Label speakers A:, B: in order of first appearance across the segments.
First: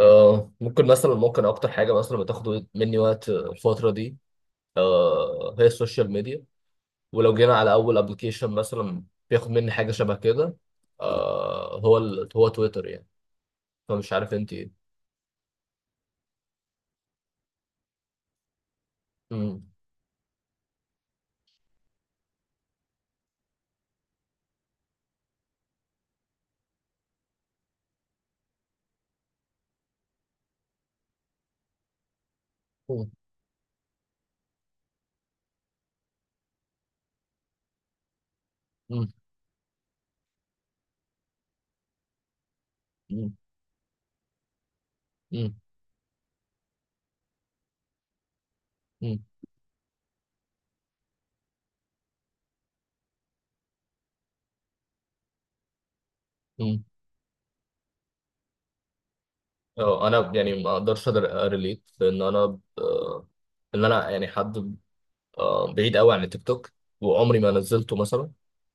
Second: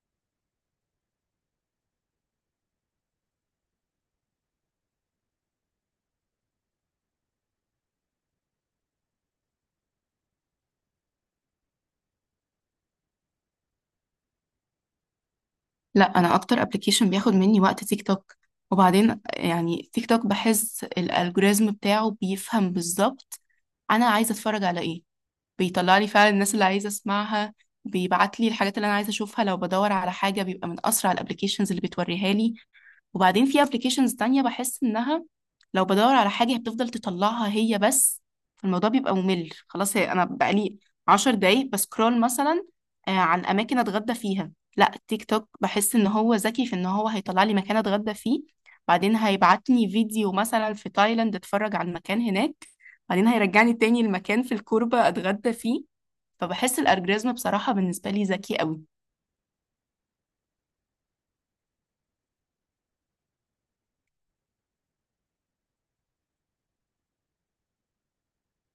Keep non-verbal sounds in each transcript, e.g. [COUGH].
A: ممكن مثلا اكتر حاجه مثلا بتاخد مني وقت الفتره دي، هي السوشيال ميديا. ولو جينا على اول ابلكيشن مثلا، بياخد مني حاجه شبه كده. هو تويتر يعني. فمش عارف انت ايه.
B: لا، انا اكتر ابلكيشن بياخد مني وقت تيك توك. وبعدين
A: مم.
B: يعني تيك توك بحس الالجوريزم بتاعه بيفهم بالظبط انا عايزه اتفرج على ايه. بيطلع لي فعلا الناس اللي عايزه اسمعها. بيبعت لي الحاجات اللي انا عايزه اشوفها، لو بدور على حاجه بيبقى من اسرع الابلكيشنز اللي بتوريها لي.
A: مم.
B: وبعدين في ابلكيشنز تانية بحس انها لو بدور على حاجة بتفضل تطلعها هي بس، فالموضوع
A: مم.
B: بيبقى ممل خلاص. هي انا بقالي 10 دقايق بسكرول مثلا
A: مم.
B: عن اماكن اتغدى فيها. لا تيك توك
A: مم.
B: بحس ان هو ذكي في ان هو هيطلع لي مكان اتغدى فيه. بعدين
A: مم.
B: هيبعتني فيديو مثلا في تايلاند اتفرج على المكان هناك. بعدين هيرجعني تاني المكان في الكوربة اتغدى فيه. فبحس
A: مم.
B: الالجوريزم بصراحة بالنسبة لي ذكي قوي.
A: اه انا يعني ما اقدرش اريليت لان انا، ان انا يعني حد بعيد قوي عن التيك توك، وعمري ما نزلته مثلا،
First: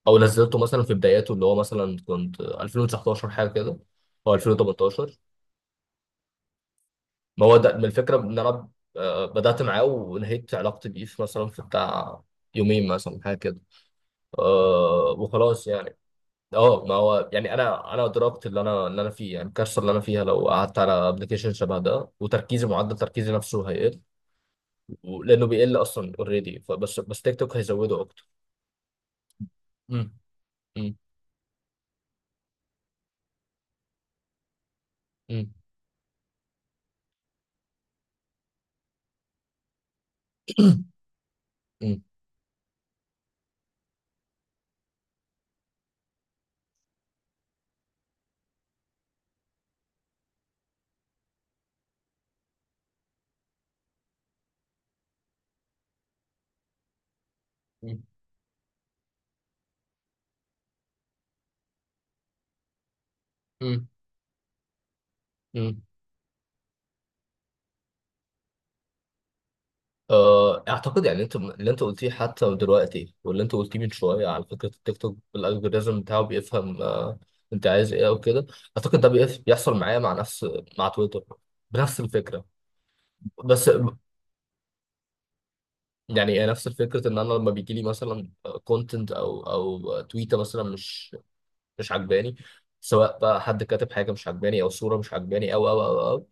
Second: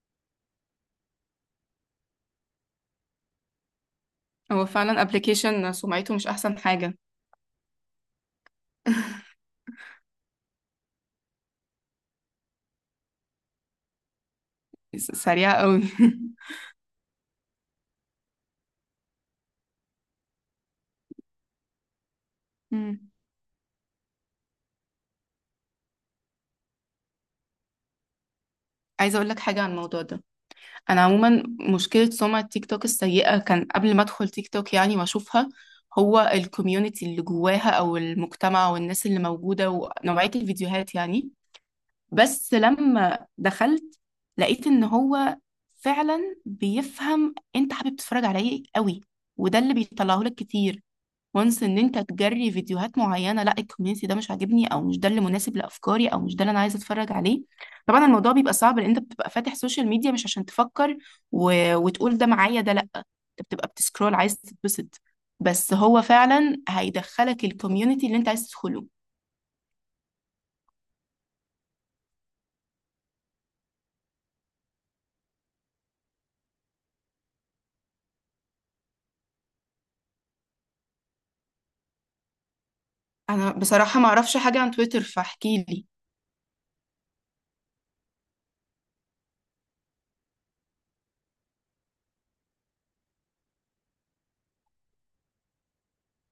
A: او نزلته مثلا في بداياته، اللي هو مثلا كنت 2019 حاجه كده، او
B: هو فعلا
A: 2018.
B: ابلكيشن سمعته مش احسن حاجة.
A: ما هو ده من الفكره ان انا
B: [LAUGHS]
A: بدات معاه ونهيت علاقتي بيه في مثلا في بتاع يومين مثلا حاجه كده.
B: سريعة
A: وخلاص
B: قوي.
A: يعني. اه ما هو يعني انا ادركت اللي انا فيه، يعني الكارثه اللي انا فيها لو قعدت على ابلكيشن شبه ده، وتركيزي
B: [LAUGHS]
A: معدل
B: مم.
A: تركيزي نفسه هيقل، لانه بيقل اصلا اوريدي، فبس تيك توك هيزوده اكتر.
B: عايزة اقول لك حاجة عن الموضوع
A: امم
B: ده. انا عموما مشكلة سمعة تيك توك السيئة كان قبل ما ادخل تيك توك يعني واشوفها
A: امم
B: هو الكوميونتي اللي جواها او المجتمع والناس اللي موجودة ونوعية الفيديوهات يعني.
A: مم.
B: بس لما دخلت لقيت ان هو فعلا بيفهم انت حابب تتفرج على ايه قوي، وده اللي بيطلعه لك كتير. وانس ان انت تجري فيديوهات معينه لا الكوميونتي ده مش عاجبني او مش ده اللي مناسب لافكاري او مش ده اللي انا عايزه اتفرج عليه.
A: مم.
B: طبعا الموضوع بيبقى صعب لان انت بتبقى فاتح سوشيال ميديا مش عشان تفكر و... وتقول ده معايا ده. لا انت بتبقى
A: مم.
B: بتسكرول عايز تتبسط. بس
A: مم.
B: هو فعلا هيدخلك الكوميونتي اللي انت عايز تدخله.
A: اعتقد يعني انت اللي انت قلتيه حتى دلوقتي واللي انت قلتيه من شويه، على فكره التيك توك الالجوريزم بتاعه بيفهم انت عايز ايه او كده. اعتقد ده بيحصل معايا مع نفس، مع تويتر، بنفس الفكره.
B: انا
A: بس
B: بصراحه ما اعرفش حاجه عن تويتر فاحكي لي.
A: يعني إيه نفس الفكره، ان انا لما بيجي لي مثلا كونتنت او تويته مثلا مش عجباني، سواء بقى حد كاتب حاجه مش عجباني، او صوره مش عجباني، او او او, أو.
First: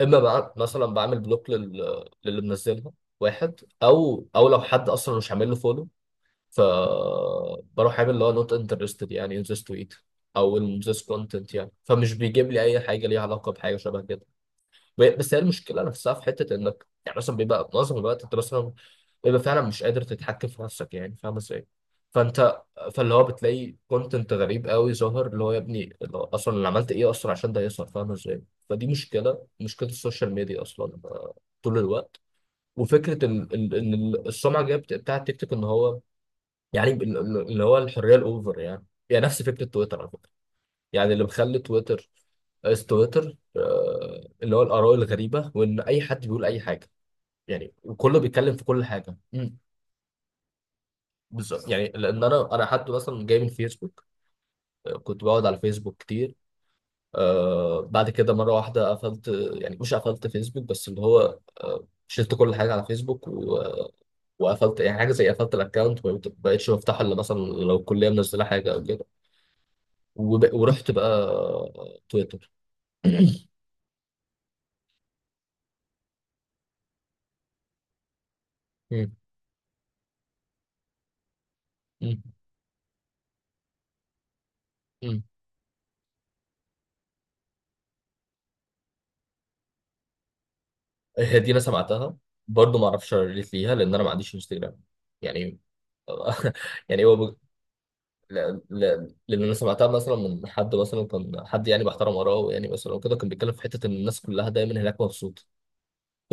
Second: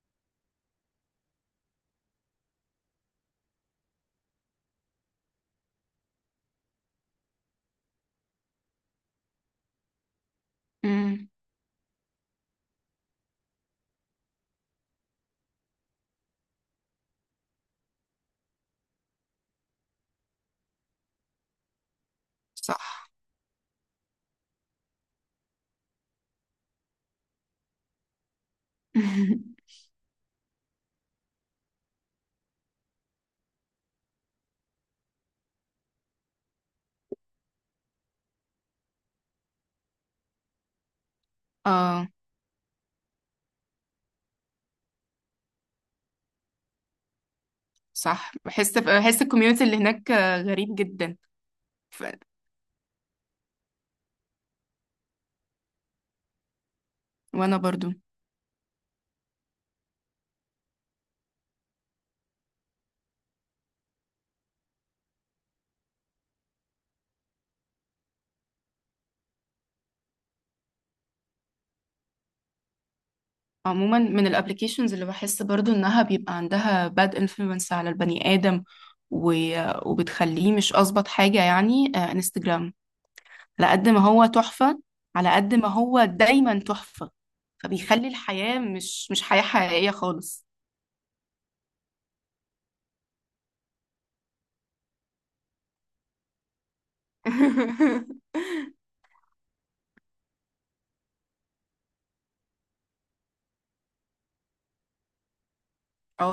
A: اما بقى مثلا بعمل بلوك للي منزلها واحد، او لو حد اصلا مش عامل له فولو، ف بروح عامل اللي هو نوت انترستد، يعني ان ذس تويت او ان ذس
B: امم.
A: كونتنت، يعني فمش بيجيب لي اي حاجه ليها علاقه بحاجه شبه كده. بس هي المشكله نفسها في حته انك يعني مثلا بيبقى معظم الوقت انت مثلا بيبقى فعلا مش قادر تتحكم في نفسك، يعني فاهم ازاي. فانت،
B: صح.
A: فاللي هو بتلاقي كونتنت غريب قوي ظاهر، اللي هو يا ابني اللي هو اصلا اللي عملت ايه اصلا عشان ده يظهر، فاهم ازاي. فدي مشكله،
B: [LAUGHS]
A: مشكله السوشيال ميديا اصلا طول الوقت. وفكره السمعه الجايه بتاعت تيك توك، ان هو يعني اللي هو الحريه الاوفر، يعني نفس فكره تويتر على فكره، يعني اللي مخلي
B: اه،
A: تويتر اس تويتر اللي هو الاراء الغريبه، وان اي حد بيقول اي حاجه، يعني وكله
B: صح.
A: بيتكلم في
B: بحس
A: كل حاجه.
B: بحس الكوميونتي اللي هناك غريب جدا.
A: بالظبط، يعني
B: ف...
A: لان انا حتى مثلا جاي من فيسبوك. كنت بقعد على فيسبوك كتير.
B: وانا برضو
A: بعد كده مره واحده قفلت. يعني مش قفلت فيسبوك، بس اللي هو شلت كل حاجه على فيسبوك وقفلت، يعني حاجه زي قفلت الاكونت، ما بقتش بفتحه الا مثلا لو الكليه منزله حاجه او كده. ورحت بقى تويتر. [CLEARS THROAT]
B: عموما من الابليكيشنز اللي بحس برضو انها بيبقى عندها باد انفلونس على البني ادم
A: مم.
B: و... وبتخليه مش اظبط حاجة يعني
A: مم.
B: انستجرام. على قد ما هو تحفة،
A: مم.
B: على قد ما هو دايما تحفة. فبيخلي الحياة مش حياة حقيقية خالص.
A: هي دي انا سمعتها، برضه ما اعرفش ريليت ليها لان انا ما عنديش انستجرام، يعني. [LAUGHS] يعني هو،
B: [LAUGHS]
A: لأن أنا سمعتها مثلا من حد، مثلا كان حد يعني محترم وراه يعني مثلا وكده، كان بيتكلم في حتة إن الناس كلها دايما هناك مبسوطة.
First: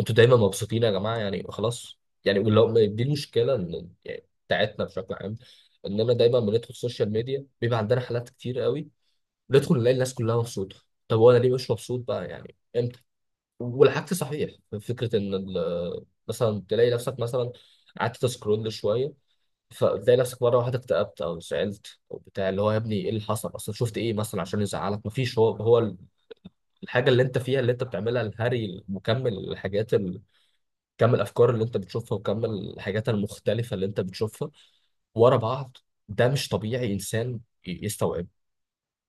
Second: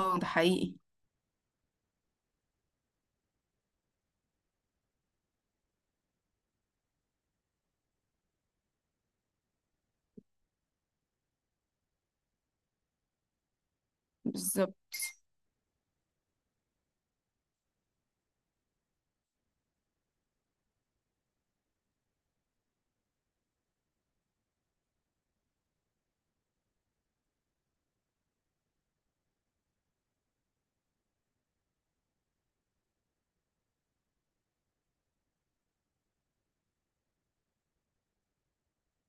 A: أنتوا
B: ده
A: دايما
B: حقيقي.
A: مبسوطين يا جماعة، يعني خلاص. يعني ولو دي المشكلة، إن يعني بتاعتنا بشكل عام، إننا دايما بندخل السوشيال ميديا بيبقى عندنا حالات كتير قوي، ندخل نلاقي الناس كلها مبسوطة. طب وأنا ليه مش مبسوط بقى، يعني إمتى؟ والعكس صحيح،
B: بالظبط.
A: فكرة إن مثلا تلاقي نفسك مثلا قعدت تسكرول شوية، فبتلاقي نفسك مره واحده اكتئبت او زعلت او بتاع، اللي هو يا ابني ايه اللي حصل اصلا، شفت ايه مثلا عشان يزعلك، مفيش. هو الحاجه اللي انت فيها، اللي انت بتعملها الهري مكمل، كم الافكار اللي انت بتشوفها، وكم الحاجات المختلفه اللي انت بتشوفها ورا بعض، ده مش طبيعي انسان يستوعب.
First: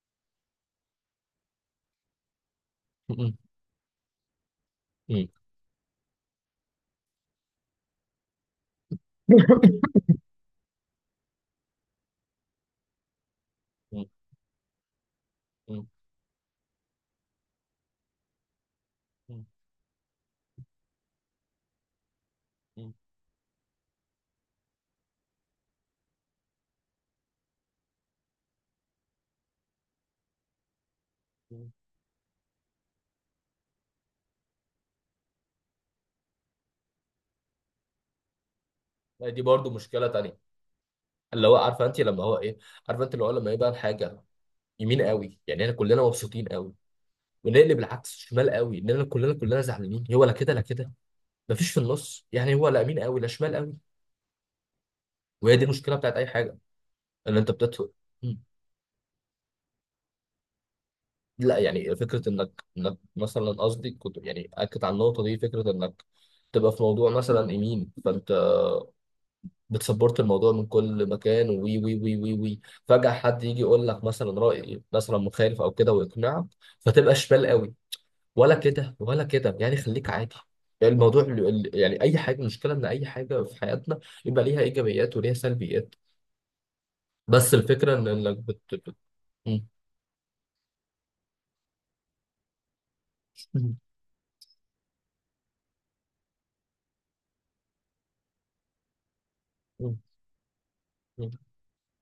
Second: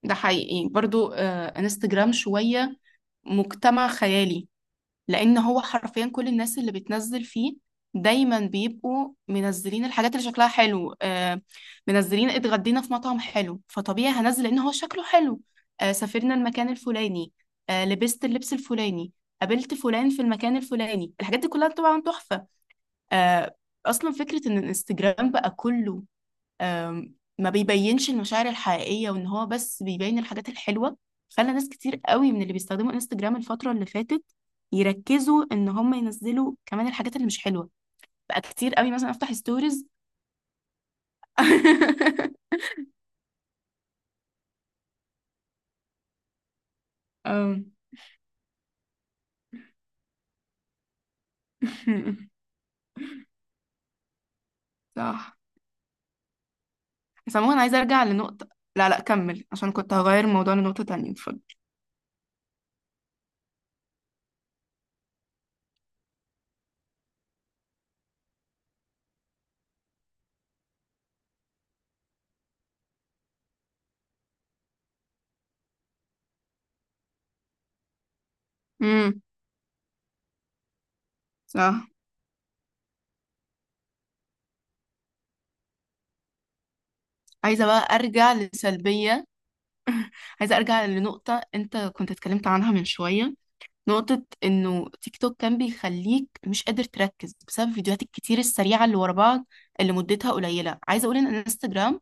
B: ده حقيقي برضو انستجرام شوية
A: م-
B: مجتمع خيالي.
A: م-
B: لان هو حرفيا كل الناس اللي بتنزل فيه دايما بيبقوا
A: م-
B: منزلين
A: [LAUGHS]
B: الحاجات اللي شكلها حلو منزلين اتغدينا في مطعم حلو
A: م-
B: فطبيعي هنزل لان هو شكله حلو.
A: م-
B: سافرنا المكان الفلاني. لبست اللبس الفلاني.
A: م-
B: قابلت فلان في المكان الفلاني. الحاجات دي كلها طبعا تحفة.
A: م-
B: آه اصلا فكرة ان الانستجرام بقى كله ما بيبينش المشاعر الحقيقية وان هو بس بيبين الحاجات الحلوة، خلى
A: م.
B: ناس كتير قوي من اللي بيستخدموا انستجرام الفترة اللي فاتت يركزوا ان هم ينزلوا كمان الحاجات اللي مش حلوة. بقى كتير قوي مثلا افتح
A: دي برضو
B: ستوريز.
A: مشكله تانية، اللي هو عارفه انت لما هو
B: [LAUGHS]
A: ايه، عارفه انت اللي هو لما يبقى الحاجه يمين قوي، يعني احنا كلنا مبسوطين قوي،
B: آم.
A: ونقلب العكس شمال قوي، اننا كلنا زعلانين، هو لا كده لا كده، مفيش في النص،
B: [LAUGHS]
A: يعني هو لا يمين قوي لا شمال قوي.
B: صح.
A: وهي دي المشكله بتاعت اي حاجه، ان انت
B: سموه. انا عايزة
A: بتدخل.
B: ارجع
A: مم.
B: لنقطة. لا، لا، كمل عشان كنت هغير الموضوع لنقطة تانية. اتفضل.
A: لا يعني فكره انك مثلا، قصدي كنت يعني اكد على النقطه دي، فكره انك تبقى في موضوع مثلا يمين، فانت بتسبورت الموضوع من كل مكان، وي وي وي وي وي، فجاه حد يجي يقول لك مثلا راي مثلا مخالف او كده ويقنعك، فتبقى شمال قوي. ولا كده
B: امم.
A: ولا كده، يعني خليك عادي. يعني الموضوع
B: صح.
A: يعني اي حاجه، المشكله ان اي حاجه في حياتنا يبقى ليها ايجابيات وليها سلبيات. بس
B: عايزة بقى
A: الفكره ان
B: ارجع
A: انك
B: لسلبية.
A: م-
B: عايزة ارجع لنقطة انت كنت اتكلمت عنها من شوية،
A: م-
B: نقطة إنه تيك توك كان بيخليك مش قادر تركز بسبب الفيديوهات الكتير السريعة اللي ورا بعض اللي
A: م-
B: مدتها قليلة. عايزة أقول إن انستجرام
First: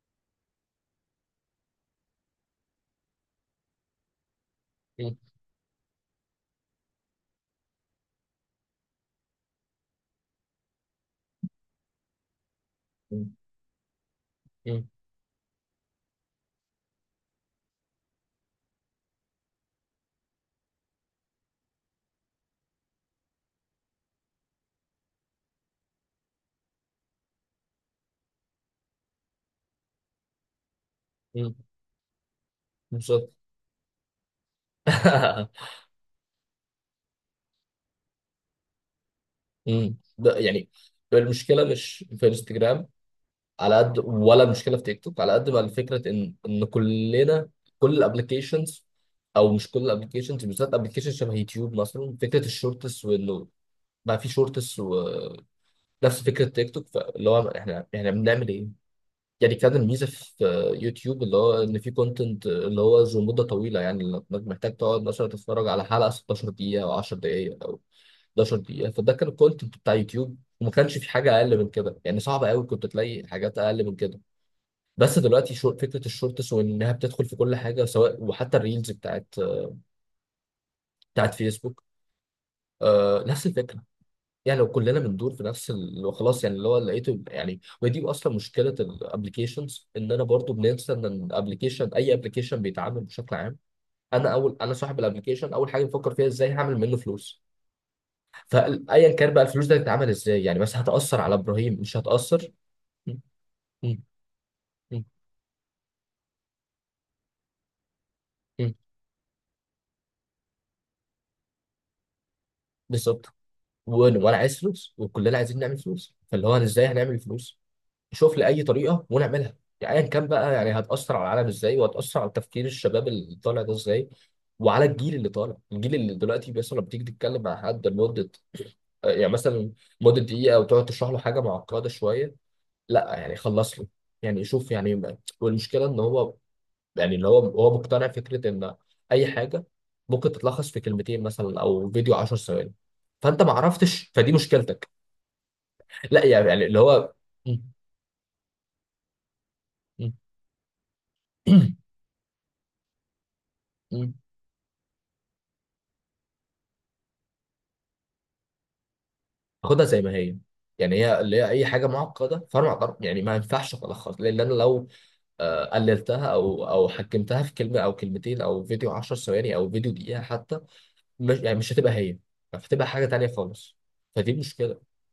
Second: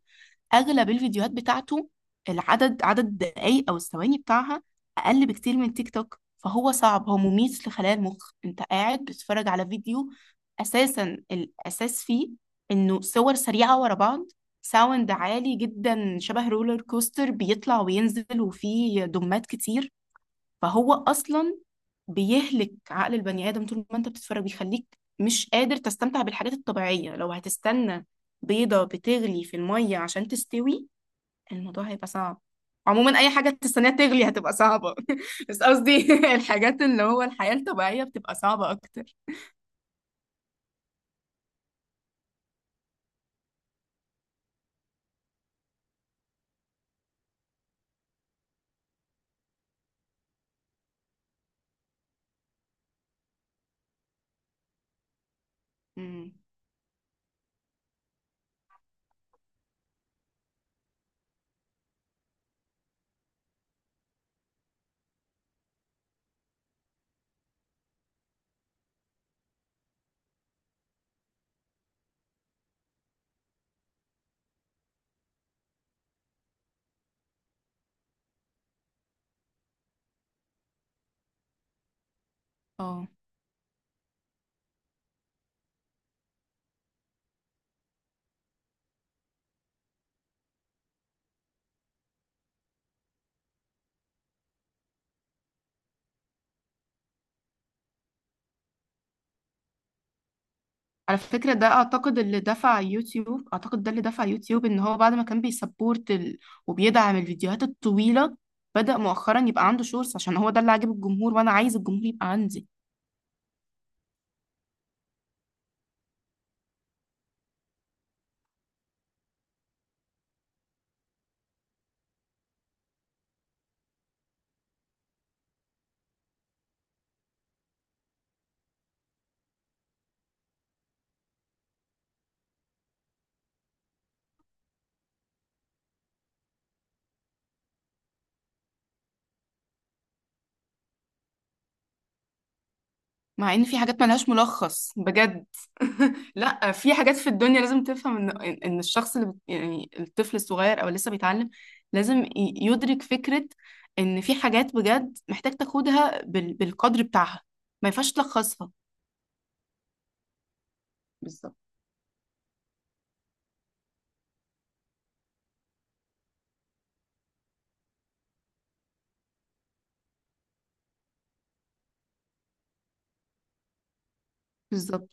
B: أغلب الفيديوهات بتاعته عدد الدقايق أو الثواني بتاعها
A: م-
B: أقل بكتير من تيك توك. فهو صعب، هو مميت لخلايا المخ. أنت قاعد بتتفرج على فيديو أساسا الأساس فيه إنه
A: م-
B: صور سريعة ورا بعض،
A: م-
B: ساوند عالي جدا شبه رولر كوستر بيطلع وينزل وفيه دمات كتير. فهو اصلا بيهلك عقل البني آدم طول ما انت بتتفرج بيخليك مش قادر تستمتع بالحاجات الطبيعية. لو هتستنى بيضة بتغلي في المية عشان تستوي
A: م-
B: الموضوع هيبقى صعب. عموما اي
A: بالظبط.
B: حاجة تستناها تغلي هتبقى صعبة. [LAUGHS] بس
A: [LAUGHS]
B: قصدي [LAUGHS] الحاجات اللي هو الحياة الطبيعية بتبقى صعبة اكتر.
A: م. ده يعني المشكله مش في انستجرام على قد، ولا المشكله في تيك توك على قد، ما الفكره ان كلنا، كل الابلكيشنز، او مش كل الابلكيشنز، بالذات ابلكيشن شبه يوتيوب مثلا، فكره الشورتس، وانه بقى في شورتس، نفس
B: امم.
A: فكره تيك توك. فاللي هو احنا بنعمل ايه؟ يعني كان الميزه في يوتيوب اللي هو ان في كونتنت اللي هو ذو مده طويله، يعني انك محتاج تقعد مثلا تتفرج على حلقه 16 دقيقه او 10 دقائق او 11 دقيقه. فده كان الكونتنت بتاع يوتيوب، وما كانش في حاجه اقل من كده، يعني صعب قوي كنت تلاقي حاجات اقل من كده. بس دلوقتي شو فكره الشورتس، وانها بتدخل في كل حاجه، سواء وحتى الريلز بتاعت فيسبوك،
B: اه،
A: نفس الفكره. يعني لو كلنا بندور في نفس خلاص، يعني اللي هو لقيته يعني. ودي اصلا مشكله الابلكيشنز، ان انا برضو بننسى ان الابلكيشن، اي ابلكيشن بيتعامل بشكل عام، انا اول، انا صاحب الابلكيشن، اول حاجه بفكر فيها ازاي هعمل منه فلوس. فايا كان بقى الفلوس دي هتتعمل ازاي، يعني مثلا
B: على
A: هتاثر على
B: فكرة، ده
A: ابراهيم مش هتاثر. م-
B: أعتقد ده
A: م-
B: اللي دفع يوتيوب إن هو
A: م-
B: بعد ما كان بيسبورت وبيدعم الفيديوهات الطويلة،
A: م-
B: بدأ مؤخرا يبقى عنده شورتس عشان هو ده اللي عاجب الجمهور وأنا عايز الجمهور يبقى عندي.
A: بالظبط. وأنا عايز فلوس، وكلنا عايزين نعمل فلوس، فاللي هو ازاي هنعمل فلوس. شوف لي اي طريقه ونعملها، يعني ايا كان بقى، يعني هتاثر على العالم ازاي، وهتاثر على تفكير الشباب اللي طالع ده ازاي، وعلى الجيل اللي طالع، الجيل اللي دلوقتي مثلا لما بتيجي تتكلم مع حد لمده، يعني مثلا مده دقيقه، وتقعد تشرح له حاجه معقده شويه، لا يعني خلص له، يعني شوف يعني والمشكله ان هو، يعني اللي هو مقتنع فكره ان اي حاجه ممكن تتلخص في كلمتين مثلا، او فيديو 10 ثواني، فانت ما
B: مع ان في حاجات
A: عرفتش،
B: ملهاش
A: فدي مشكلتك.
B: ملخص بجد.
A: لا
B: [LAUGHS]
A: يعني
B: لا
A: اللي
B: في
A: هو
B: حاجات في الدنيا لازم تفهم ان الشخص يعني الطفل الصغير او لسه بيتعلم لازم يدرك فكرة ان
A: [CLEARS THROAT]
B: في حاجات بجد محتاج تاخدها بالقدر بتاعها. ما ينفعش تلخصها.
A: خدها زي ما هي. يعني هي اللي هي
B: بالظبط.
A: اي حاجه معقده، فانا ما أقدر- يعني ما ينفعش الخص، لان انا لو قللتها او حجمتها في كلمه او كلمتين، او فيديو 10 ثواني، او فيديو دقيقه حتى، مش يعني مش هتبقى هي، هتبقى حاجه تانيه خالص. فدي مشكله،
B: بالظبط.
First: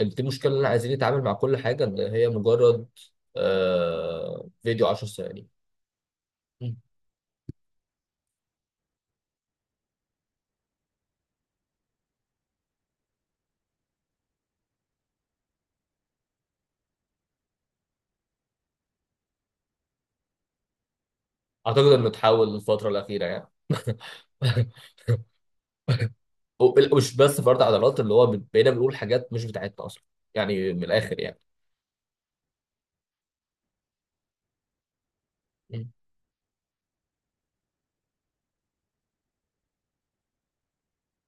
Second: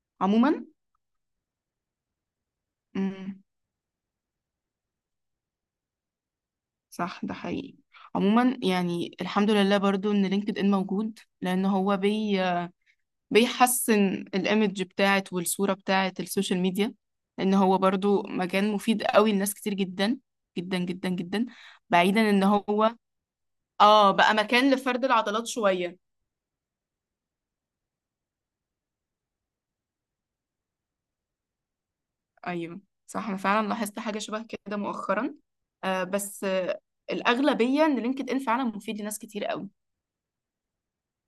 A: دي مشكله
B: عموما.
A: اللي عايزين نتعامل مع كل حاجه ان هي مجرد
B: امم.
A: فيديو 10 ثواني. مم.
B: صح. ده حقيقي. عموما يعني الحمد لله برضو ان لينكد ان موجود لان هو بيحسن الايمج بتاعت والصورة بتاعت السوشيال ميديا. لان هو برضو مكان مفيد قوي لناس كتير جدا جدا جدا جدا.
A: اعتقد انه
B: بعيدا ان
A: اتحول الفتره
B: هو
A: الاخيره يعني.
B: اه بقى
A: [LAUGHS]
B: مكان لفرد العضلات شوية.
A: ومش بس فرد عضلات، اللي هو بقينا بنقول حاجات مش بتاعتنا اصلا، يعني من الاخر،
B: ايوه، صح انا فعلا لاحظت حاجة شبه كده مؤخرا،
A: يعني
B: بس الأغلبية ان لينكد ان فعلا مفيد لناس كتير قوي.